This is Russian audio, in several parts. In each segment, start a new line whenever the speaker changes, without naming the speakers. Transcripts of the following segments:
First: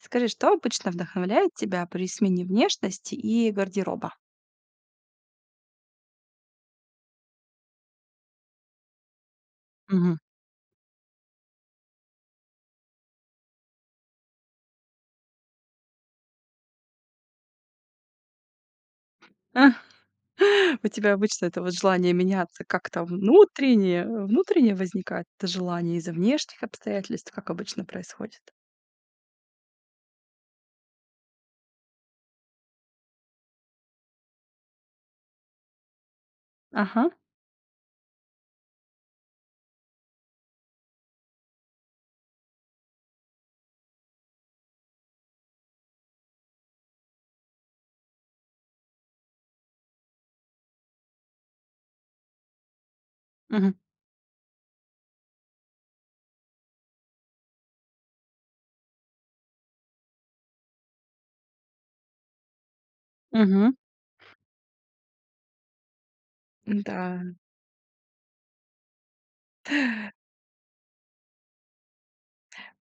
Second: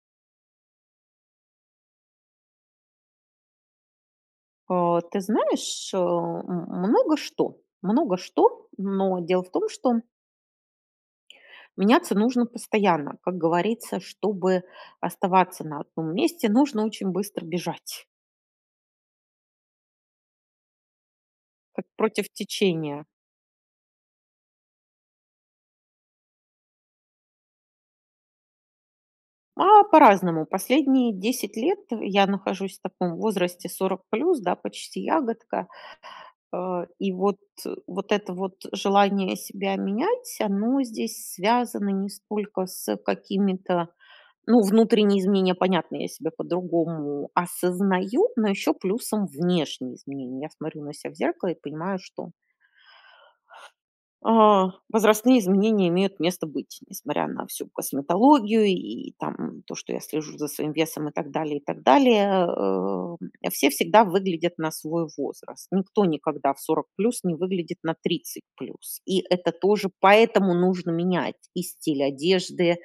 Скажи, что обычно вдохновляет тебя при смене внешности и гардероба?
А, ты знаешь, э, м много что. Много что, но дело в том что
Мгм.
меняться нужно постоянно. Как говорится, чтобы оставаться на одном месте, нужно очень быстро бежать.
У тебя обычно это вот
Как
желание
против
меняться как-то
течения.
в внутренне внутренне возникает это желание, из-за внешних обстоятельств, как обычно происходит?
А по-разному, последние 10 лет я нахожусь в таком возрасте 40 плюс, да, почти ягодка. Э,
Ага.
и вот, вот это вот желание себя менять, оно здесь связано не сколько с, э, какими-то, ну внутренние изменения, понятно, я себя по-другому осознаю, но ещё плюсом внешние изменения. Я смотрю на ся в зеркало и понимаю, что
Мгм.
а, возрастные изменения имеют место быть, несмотря на всю косметологию и там то, что я слежу за своим весом и так далее, и так далее, э, м. Все
Мгм.
всегда выглядят на свой возраст. Никто никогда в 40 плюс
М-да.
не выглядит на 30 плюс, и это тоже, поэтому нужно менять и стиль одежды,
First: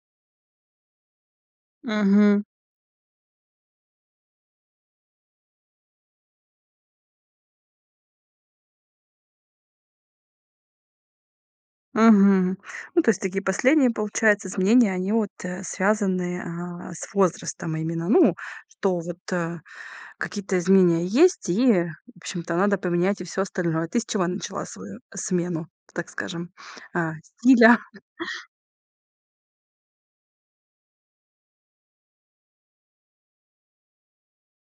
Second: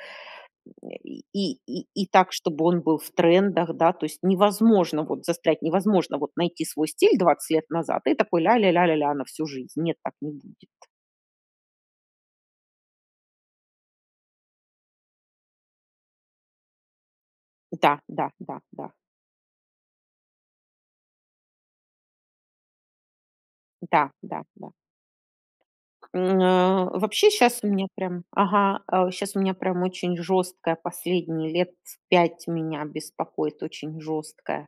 э, и и и и так,
Мгм.
чтобы он был в трендах, да, то есть невозможно вот застрять, невозможно вот найти свой стиль 20 лет назад и такой ля ля ля ля ля, на всю жизнь. Нет, так не будет.
Мгм. Ну то есть такие последние получается изменения, они вот, э, связаны, а, с возрастом
Да,
именно,
да,
ну,
да, да.
что вот, э, какие-то изменения есть, и в общем-то надо поменять и всё остальное. Ты с
Да,
чего
да,
начала
да.
свою смену, так
М,
скажем,
на
а,
вообще щас у
стиля?
меня прям, ага, а, у щас у меня прям очень жёсткая последние лет с 5 меня беспокоит очень жёсткая,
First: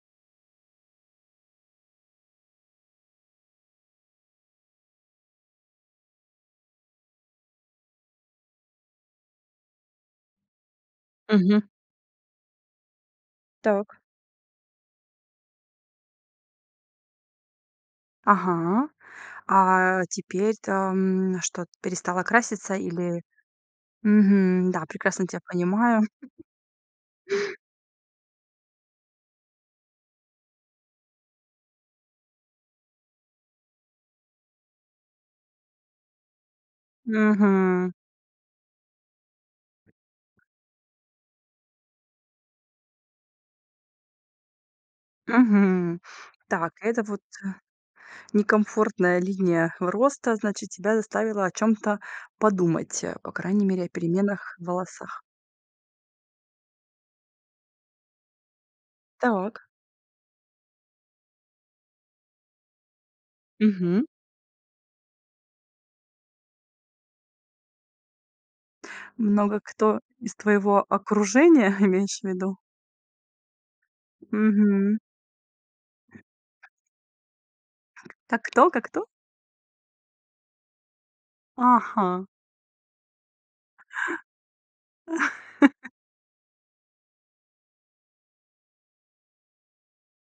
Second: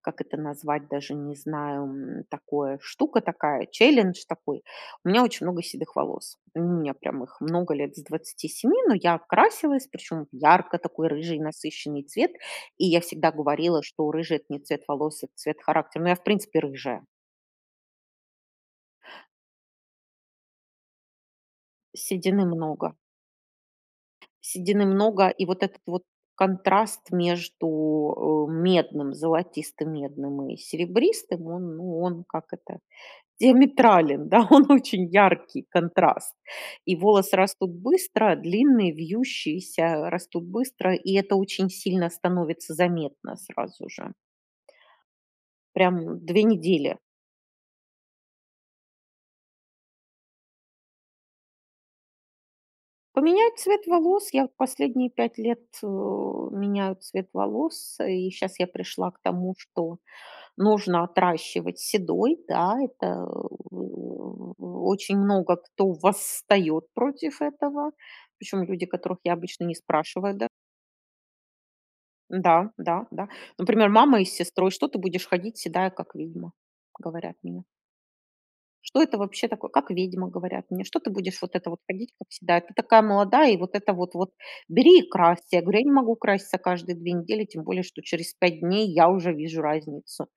как это назвать, даже не знаю, м, такое, штука такая, challenge такой. У меня очень много седых волос, у меня прям их много лет с 27, но я красилась, причём в ярко такой рыжий
Мгм.
насыщенный цвет. И я всегда говорила,
Так.
что рыжий это не цвет волос, это цвет характера, ну я в принципе рыжая.
Ага. А теперь-то, м, что, перестала
Седины
краситься?
много.
Или мгм, да,
Седины
прекрасно
много,
тя
и вот этот
понимаю.
вот контраст между, э, медным, золотистым медным и серебристым, он, ну он, как это, диаметрален, да, он очень яркий контраст, и волосы растут
Мгм.
быстро, длинные, вьющиеся, растут быстро, и это очень сильно становится заметно, сразу же.
Мгм.
Прям, 2
Так,
недели.
этот вот, э, некомфортная линия роста, значит тебя заставила о чём-то подумать, э, по
Поменять
крайней мере,
цвет
о
волос. Я
переменах в
последние
волосах.
5 лет, у меняю цвет волос, и щас я пришла к тому,
Так.
что нужно отращивать седой, да, это
Мгм.
у у очень много кто восстает против этого. Причём люди, которых я
Много
обычно не
кто из
спрашиваю, да.
твоего окружения, имеешь в виду?
Да, да, да. Например, мама и с сестрой: "Что ты
Мгм.
будешь ходить седая как ведьма?" говорят мне.
Как кто? Как
"Что
кто?
это вообще такое, как ведьма",- говорят мне,- что ты будешь вот это вот ходить
Ага.
как всегда, ты такая молодая, и вот это вот бери и красься. Я говорю: "Я не могу краситься каждые 2 недели, тем более, что через 5 дней я уже вижу разницу".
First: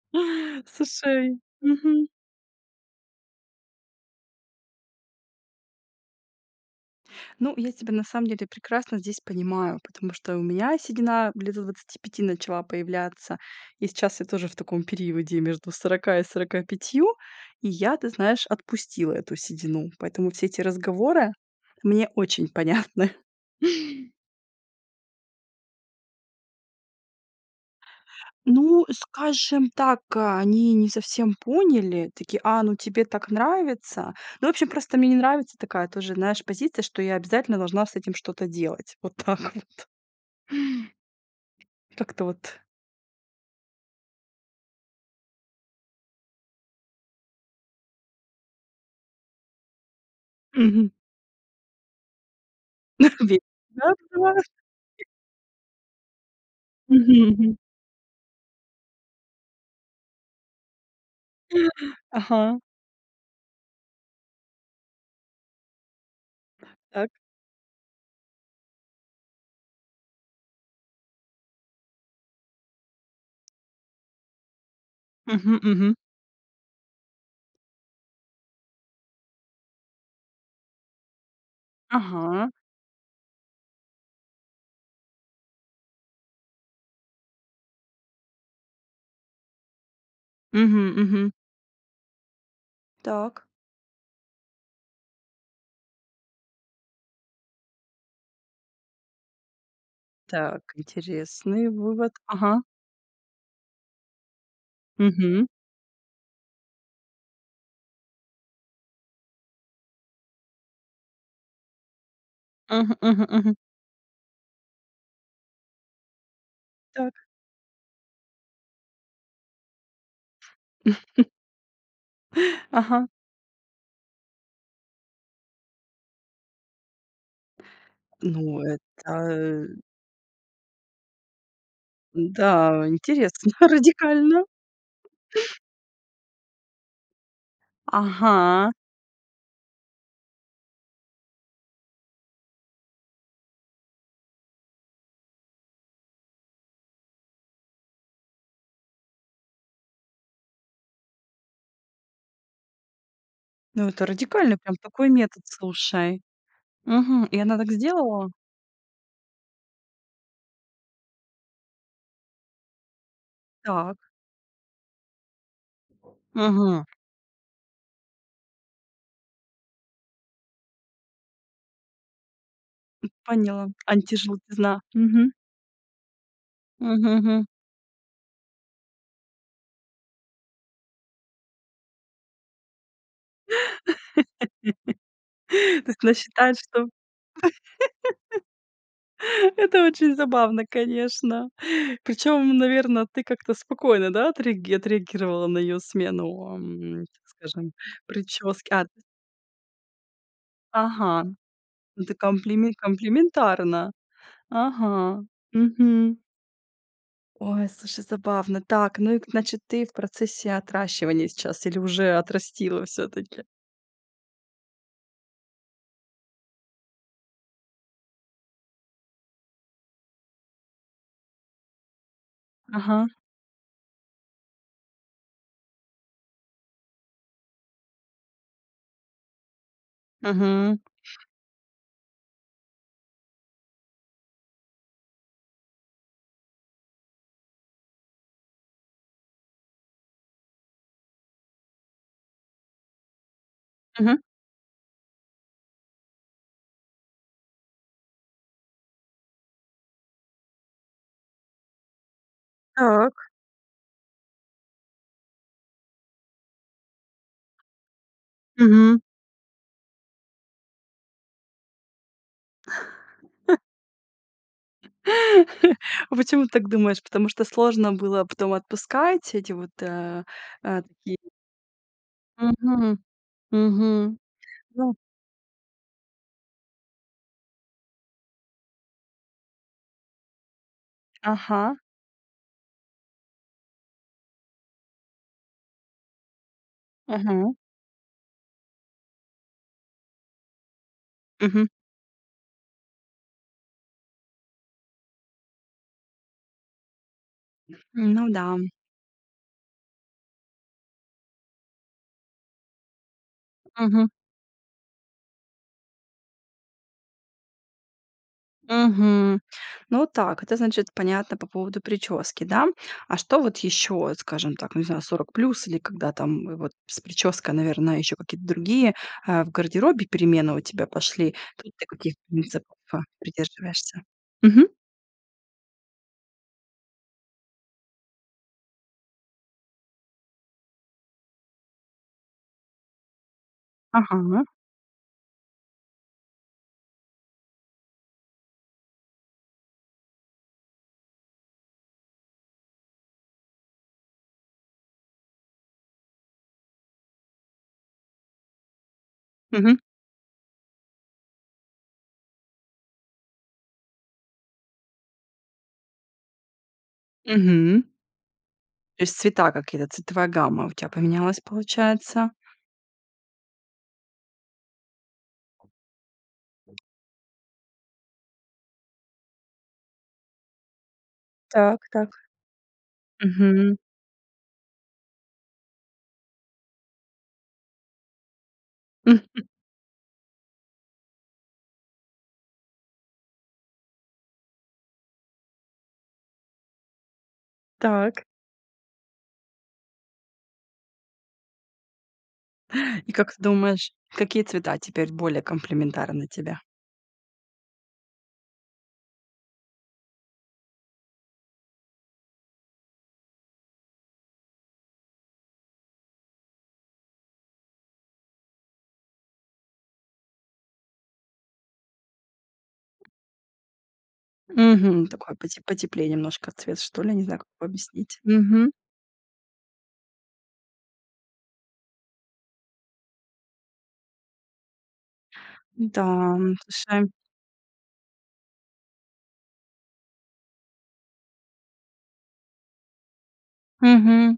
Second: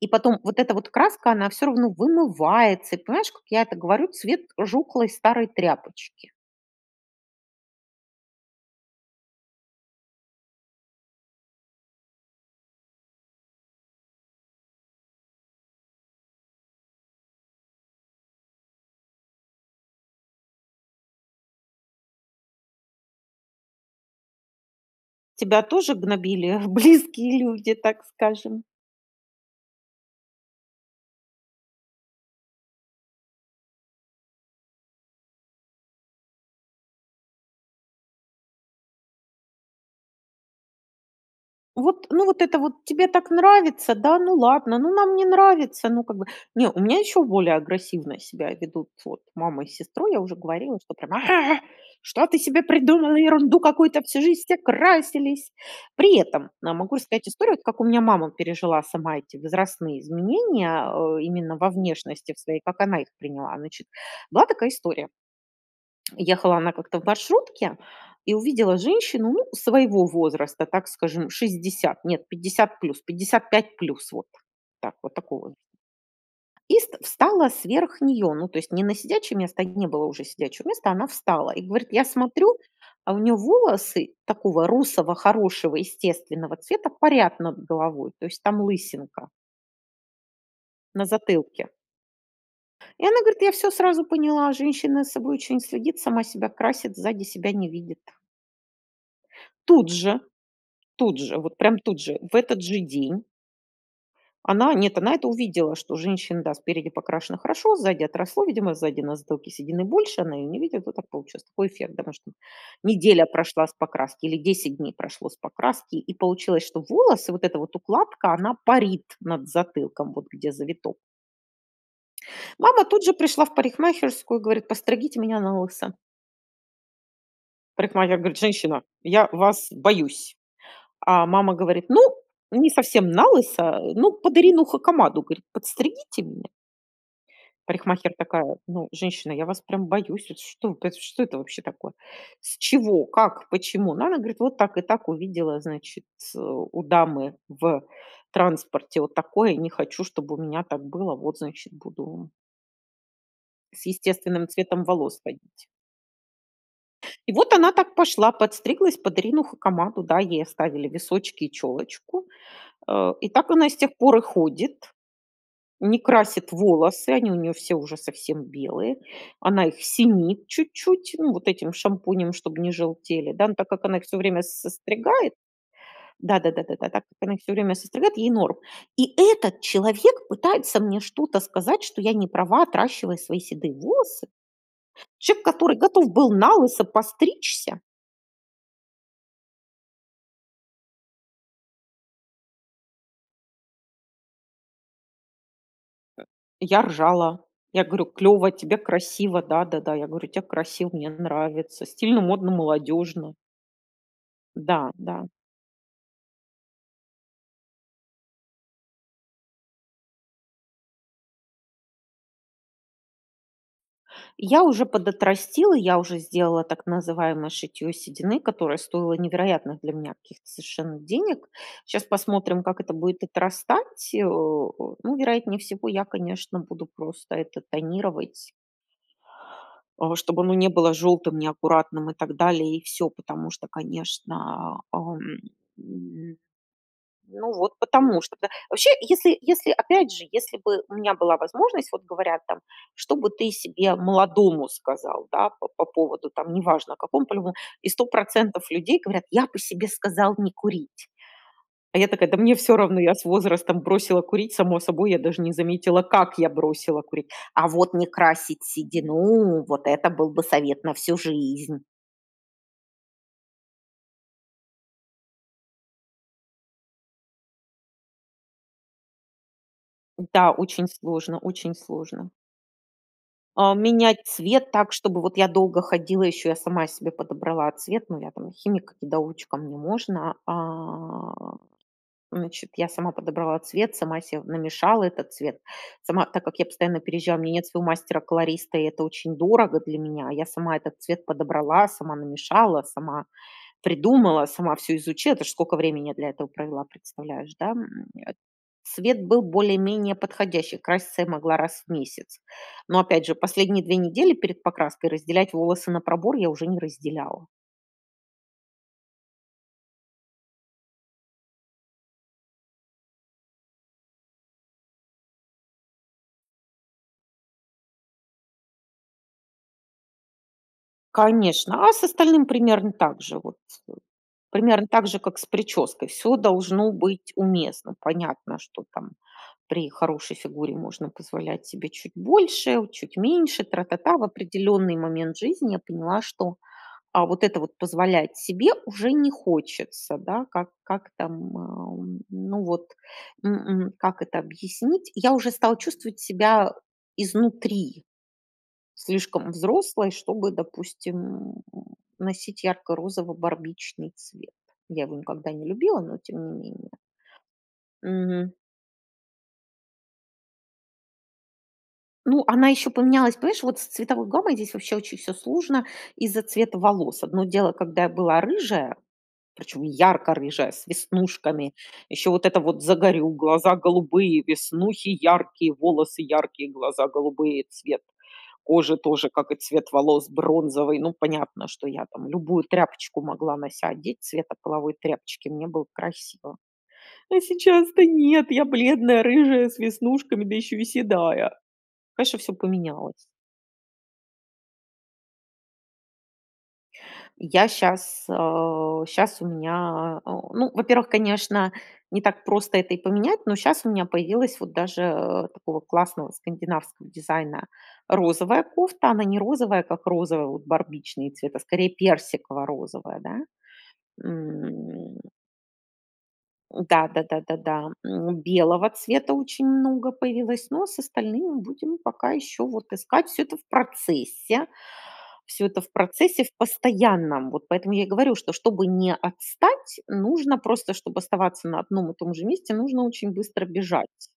И потом вот эта вот краска
Слушай,
она всё равно
мгм.
вымывается, и понимаешь, как я это говорю, цвет жухлой старой тряпочки.
Ну, я тебя на самом деле прекрасно здесь понимаю, потому что у меня седина лет до 25 начала появляться. И сейчас я тоже в таком периоде между 40 и 45, и я, ты знаешь, отпустила эту седину. Поэтому все эти разговоры мне очень понятны.
Тебя тоже гнобили близкие люди, так скажем?
Ну, скажем так, они не совсем поняли. Таки: "А, ну тебе так нравится". Ну, вообще, просто мне не нравится такая тоже, знаешь, позиция, что я обязательно должна с этим что-то делать, вот так вот.
"Вот,
Как-то
ну вот это
вот.
вот тебе так нравится, да? Ну ладно, ну нам не нравится, ну как бы". Не, у меня ещё более агрессивно себя ведут вот мама и сестру, я уже говорила-
Мгм.
что они прямо: "А! А! Что ты себе придумала? Ерунду какую-то! Всю жизнь все
[unintelligible]
красились!" При этом могу рассказать
Мгм
историю,
мгм.
от как у меня мама пережила сама эти возрастные изменения, э, именно во внешности в
Ага.
своей, как она их приняла. Значит была такая история. Ехала она как-то в
Так.
маршрутке и увидела женщину, ну, своего возраста, так скажем, 60, нет, 50 плюс, 55 плюс вот так, вот такого.
Мгм мгм.
И ст встала сверх неё, ну то есть не на сидячее место, где не было уже сидячего места, она встала и говорит: я
Ага.
смотрю, а у нее волосы такого русого хорошего естественного цвета парят над головой, то есть там лысинка
Мгм
на
мгм.
затылке. И она говорит:
Так.
"Я всё сразу поняла, женщина за собой очень следит, сама себя красит, сзади себя не видит". Тут же,
Так,
тут же, вот
интересный
прям тут
вывод,
же, в этот
ага.
же день Она нет, она это
Мгм.
увидела, что у женщины, да, спереди покрашено хорошо, сзади отросло. Видимо сзади на затылке седины больше, она ее не видит, вот так получилось. Такой эффект, домашний.
Мгм,
Неделя
мгм, мгм.
прошла с покраски, или 10 дней прошло с покраски, и получилось, что
Так.
волосы, вот эта вот укладка- она парит над затылком, вот где завиток. Мама тут
Ага.
же пришла в парикмахерскую и говорит: "Подстригите меня налысо". Парикмахер говорит:
Ну,
"Женщина, я
это
вас боюсь". А мама говорит: "Ну, не
Да,
совсем
интересно,
налысо, ну, под
радикально.
Ирину Хакамаду,"- говорит, "подстригите меня". Парикмахер такая:
Ага.
"Ну, женщина, я вас прям боюсь, вот что э т что это вообще такое? С чего, как, почему?" Ну, она говорит: "Вот так и так, увидела, значит, ц у дамы в транспорте вот такое, и не хочу, чтобы у меня так было, вот, значит буду" "с
Ну, это
естественным
радикальный прям
цветом
такой
волос
метод,
ходить".
слушай. Мгм,
И
и
вот
она так
она так
сделала?
пошла, подстриглась под Ирину Хакамаду. Да, ей оставили височки и челочку, э, и так она и с тех
Так.
пор и ходит. Не красит
Мгм.
волосы, они у неё все уже совсем белые, она их синит чуть-чуть, ну вот этим шампунем, чтобы не
М,
желтели, да. Но
поняла,
так как она их всё время с
антижелтизна, мгм.
состригает да да да да да да, так
Мгм,
как она их
мгм.
всё время состригает- ей норм. И этот человек пытается мне что-то сказать, что я не права, отращивая свои седые волосы? Человек,
То
который
есть
готов
она
был
считает,
налысо
что
постричься?
это очень забавно, конечно. Причем, наверно, ты как-то спокойно, да, отреаги отреагировала на её
Э,
смену,
я
ам, так
ржала,
скажем,
я говорю: "Клёво,
прически.
тебе
А т
красиво", да-да-да. Я говорю: "Тебе красиво, мне
Ага,
нравится,
ну, ты
стильно, модно,
комплиме
молодежно".
комплиментарно.
Да,
Ага,
да.
мгм. Ой, слушай, забавно. Так, ну и к значит, ты в процессе отращивания сейчас, или уже отрастила всё-таки?
Я уже подотрастила, я уже сделала так называемое шитье седины, которое стоило невероятных для меня каких-то совершенно денег. Щас посмотрим, как это
Ага.
будет отрастать, э, о, ну, вероятнее всего, я, конечно, буду просто это тонировать. Э, чтоб оно не
Мгм.
было желтым, неаккуратным и так далее, и всё. Потому что конечно, а, ам, м. Ну вот потому что, да. Вообще, если если, опять же, если бы у меня была возможность, вот говорят там: что бы ты себе
Мгм.
молодому сказал, да, по по поводу, там, неважно какому, по любому? И 100 % людей говорят: "Я бы себе сказал не курить". А я такая: "Да мне всё равно, я с
Так.
возрастом бросила курить само собой, я даже не заметила, как я бросила курить". А вот не красить
Мгм.
седину- вот это был бы совет на всю жизнь.
А почему ты так думаешь? Потому что сложно было потом отпускать эти вот, э,
Да,
э,
очень
такие
сложно, очень сложно.
Мгм.
А,
Мгм.
менять цвет так,
Ну
чтобы вот я долго ходила, ещё я сама себе подобрала цвет. Ну я там химик-недоучка, мне можно. А,
Ага.
значит, я сама подобрала цвет, сама се намешала этот цвет. Сама, так как я постоянно переезжала, у меня
Мгм.
нет своего мастера-колориста, и это очень дорого для меня, я сама этот цвет
Мгм.
подобрала, сама намешала, сама придумала, сама всё изучила. Это ж сколько времени для я этого провела, представляешь, да? М,
Ну
э,
да.
цвет был более-менее подходящий, краситься я могла раз в месяц. Но, опять же, последние 2
Мгм.
недели перед покраской разделять волосы на пробор- я уже не разделяла.
Мгм. Ну, так, это, значит, понятно, по поводу прически, да. А что вот ещё, скажем так, ну, не знаю, 40+, или когда там, вот, с прической, наверное, ещё какие-то другие, а, в гардеробе перемены у тебя пошли, тут ты
Конечно. А с
каких
остальным
принципов,
примерно
а,
так же, вот с
придерживаешься? Мгм.
примерно так же, как с прической. Всё должно быть уместно. Понятно, что, там, при хорошей фигуре можно позволять себе чуть больше, у чуть меньше, тра та та. В
Ага.
определенный момент жизни я поняла, что, а, вот это вот позволять себе уже не хочется, да. Как как там, м, а, у, ну, вот, м, м, как это объяснить? Я уже стала чувствовать себя изнутри слишком
Мгм.
взрослой, чтобы, допустим, м, носить ярко-розово-барбичный цвет. Я его никогда не любила, но тем не менее.
Мгм.
Мгм.
То есть цвета какие-то, цветовая гамма у тя поменялась, получается?
Ну она ещё поменялась, понимаешь, вот с цветовой гаммой здесь вообще очень всё сложно из-за цвета волос. Одно дело, когда я была рыжая, причём ярко рыжая, с веснушками.
Так, так.
Ещё вот это вот загорю, глаза
Мгм.
голубые, веснухи яркие, волосы яркие, глаза голубые- цвет, кожа тоже, как и цвет волос, бронзовый. Ну, понятно, что я, там, любую тряпочку могла на ся одеть цвета половой тряпочки, мне было красиво. Но сейчас-то-
Так.
нет, я бледная, рыжая, с веснушками, да ещё и седая. Конечно, всё
И
поменялось.
как ты думаешь, какие цвета теперь более комплиментарны тебе?
Я щас, а, щас у меня, а, о, ну, во-первых, конечно, не так просто это и поменять, но щас у меня появилась вот даже, э, такого классного скандинавского дизайна розовая кофта. Она не розовая, как розовый, вот барбичный цвет, а скорее персиково-розовая, да,
Мгм.
м.
Такой поте потеплее немножко цвет, что
Да
ли, не
да да
знаю, как
да
его
да.
объяснить,
М,
мгм.
белого цвета очень много появилось, но с остальным будем пока еще вот искать, всё это в процессе, всё это в
М-да,
процессе
м,
в
слушай.
постоянном. Вот поэтому я и говорю, что чтобы не отстать, нужно просто, чтоб оставаться на одном и том же месте, нужно очень быстро бежать.
Мгм.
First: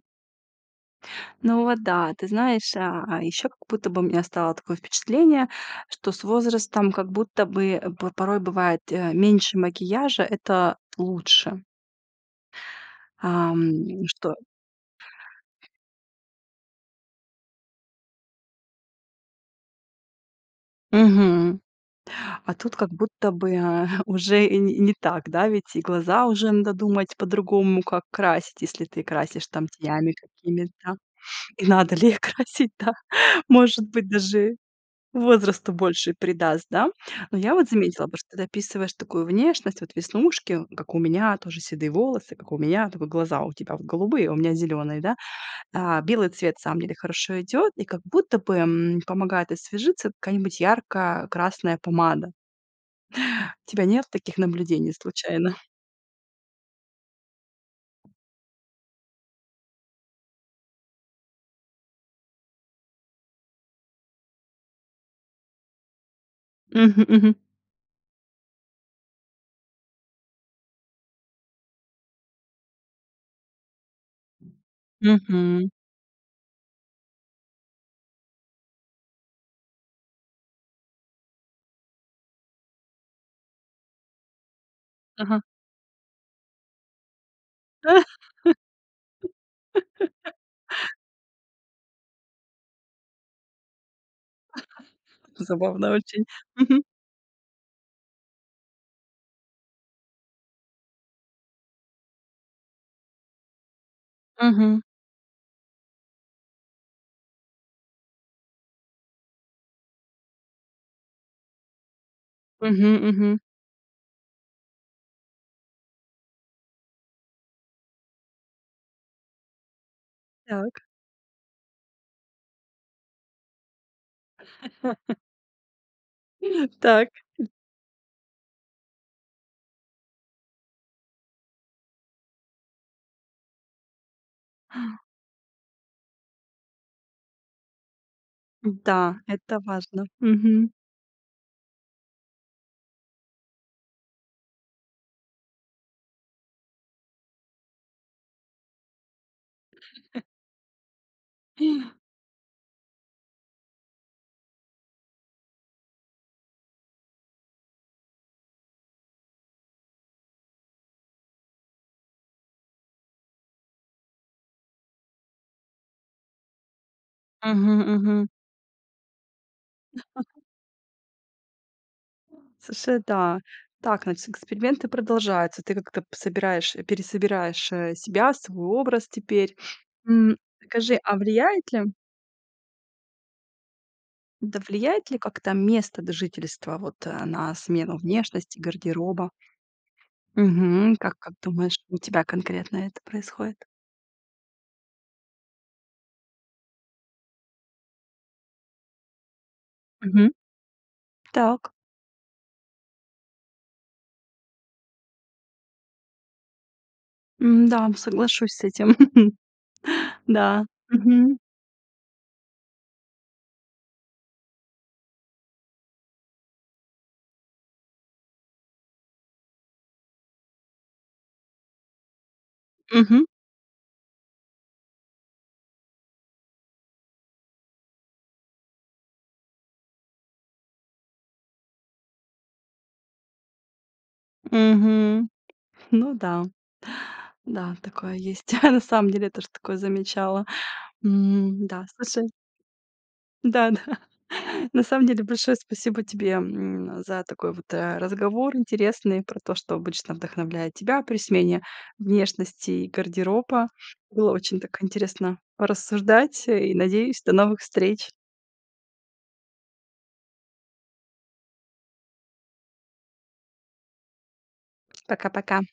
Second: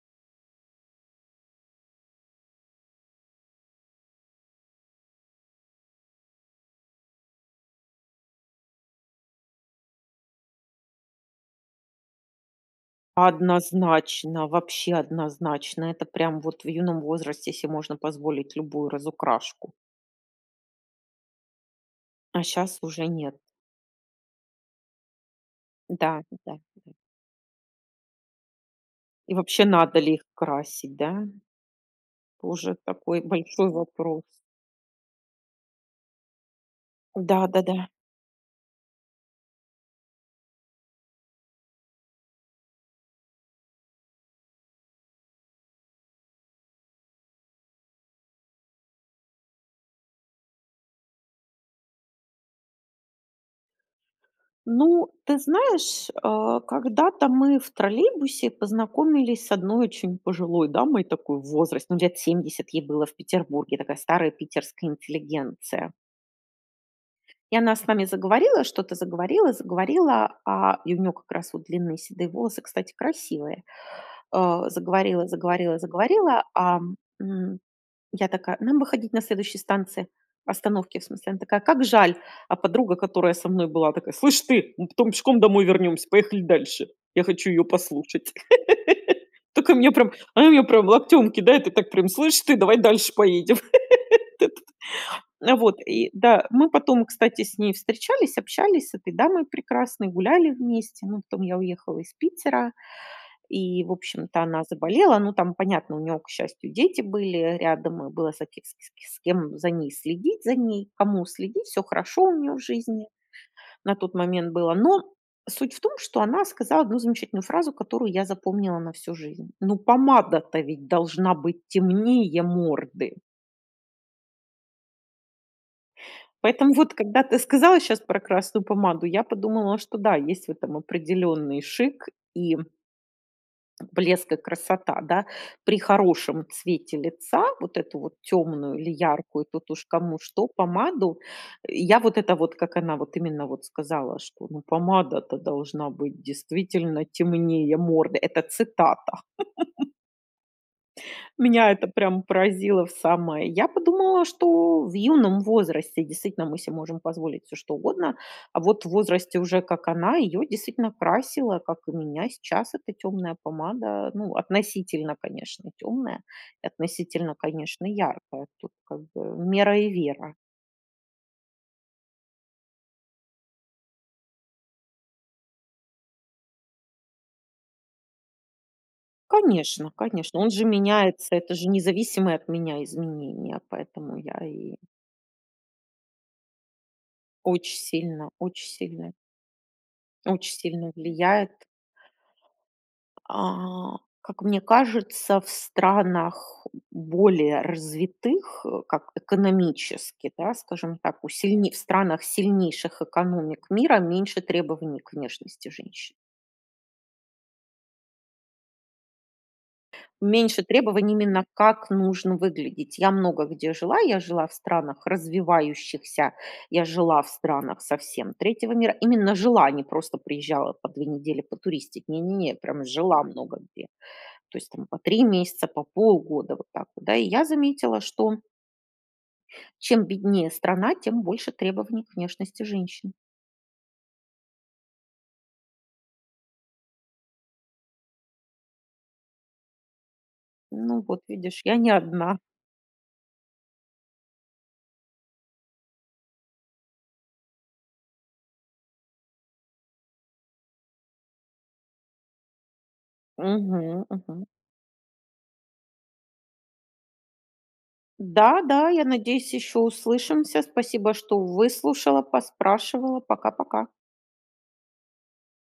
Ну вот да, ты знаешь, а, а ещё как будто бы у меня стало такое впечатление, что с возрастом, как будто бы, э, п порой бывает, э, меньше макияжа- это лучше. Ам, что
Однозначно, вообще однозначно! Это прям вот в юном возрасте се можно позволить любую разукрашку.
Мгм.
А
А тут,
щас
как
уже
будто
нет.
бы, э, уже и не и не так, да, ведь и
Да,
глаза уже
да,
надо
да.
думать по-другому, как красить, если ты
И
красишь
вообще
там
надо
тенями
ли их красить,
какими-то.
да?
И надо ли их красить,
Тоже
да?
такой большой
Может быть,
вопрос.
даже возрасту больше придаст, да? Но
Да,
я вот
да-да.
заметила бы, что ты описываешь такую внешность, вот веснушки- как у меня, тоже седые волосы- как у меня, только глаза у тебя вот голубые, а у меня зелёные, да. А, белый цвет, на самом деле, хорошо идет, и как будто бы, м, помогает освежиться какая-нибудь ярко-красная помада. У тебя нет таких наблюдений
Ну, ты
случайно?
знаешь, а, когда-то мы в троллейбусе познакомились с одной очень пожилой дамой такой в возрасте, ну, лет 70 ей было в Петербурге, такая старая питерская интеллигенция.
Мгм, мгм.
И она с нами заговорила, что-то заговорила, заговорила, а, и у неё как раз вот длинные седые волосы, кстати, красивые. А, заговорила,
Мгм.
заговорила, заговорила, ам, м, я такая: "Нам выходить на следующей станции, остановке в смысле". Она такая: "Как жаль". А подруга, которая со мной была, такая: "Слышь ты, мы потом пешком
Ага.
домой вернемся, поехали дальше, я хочу её послушать". Такая меня прям, она меня прям локтем кидает, и так прям: "Слышь ты, давай дальше поедем". Вот этот. На, вот.
Забавно
И,
очень.
да, мы
Мгм.
потом, кстати, с ней встречались, общались с этой дамой прекрасной, гуляли вместе, ну, потом я уехала из Питера. И, в общем-то, она
Мгм.
заболела, ну, там понятно, у нее, к счастью, дети были, э, рядом, и было за кем с с с кем за ней следить, за ней кому следить, всё хорошо у нее в
Мгм,
жизни
мгм.
на тот момент было. Но суть в том, что она сказала 1 замечательную фразу, которую я запомнила на всю жизнь: "Ну помада-то
Так.
ведь должна быть темнее морды". Поэтому вот
Так.
когда ты сказала щас про красную помаду, я подумала, что да, есть в этом определенный шик, и блеск, и красота, да. При хорошем цвете лица вот эту вот тёмную или
Да,
яркую,
это
тут уж
важно.
кому что,
Мгм.
помаду, я вот это вот, как она вот, именно, вот, сказала, что: "Ну помада-то должна быть действительно темнее морды."- Это цитата. Меня это прям поразило в самое. Я подумала, что в юном возрасте действительно мы се можем позволить всё что угодно, а вот в возрасте уже, как она, ее действительно красило, как и меня сейчас, эта тёмная помада. Ну, относительно конечно тёмная. И относительно конечно
Мгм, мгм.
яркая, тут, как бы, мера и вера.
Слушай, да. Так, значит, эксперименты продолжаются. Ты как-то п собираешь пересобираешь, э, себя, свой образ теперь.
Конечно,
М,
конечно, он же
скажи, а
меняется, это же
влияет ли
независимые от меня изменения, поэтому я
да,
и
влияет ли как-то место д жительства вот, а, на
Оч
смену
сильно, оч
внешности,
сильно
гардероба?
оч сильно
Мгм. Как как,
влияет.
думаешь, у тебя конкретно это происходит?
А, как мне кажется, в странах более развитых, э, как
Мгм.
экономически, да, скажем так, у сильне
Так.
в странах сильнейших экономик мира меньше требований к внешности женщин.
М-да, соглашусь с этим.
Меньше
Да.
требований
Мгм.
именно как нужно выглядеть. Я много где жила, я жила в странах развивающихся, я жила в странах совсем третьего мира, именно жила, а не просто приезжала по 2 недели потуристить. Не не не, прям жила
Мгм.
много где. То есть там по 3 месяца, по полгода, вот так вот, да. И я заметила, что чем беднее страна, тем больше требований к внешности женщин.
Мгм. Ну да, да, такое есть. На самом деле, я тоже такое замечала.
Ну вот видишь,
М,
я
да,
не
слушай.
одна.
Да, да. На самом деле большое спасибо тебе, м, за такой вот, э, разговор интересный, про то, что обычно вдохновляет тебя при смене внешности и гардероба.
Мгм,
Было
мгм.
очень так интересно порассуждать, э, и, надеюсь, до новых встреч.
Да, да, я надеюсь, еще услышимся. Спасибо что выслушала, поспрашивала. Пока-пока.
Пока-пока.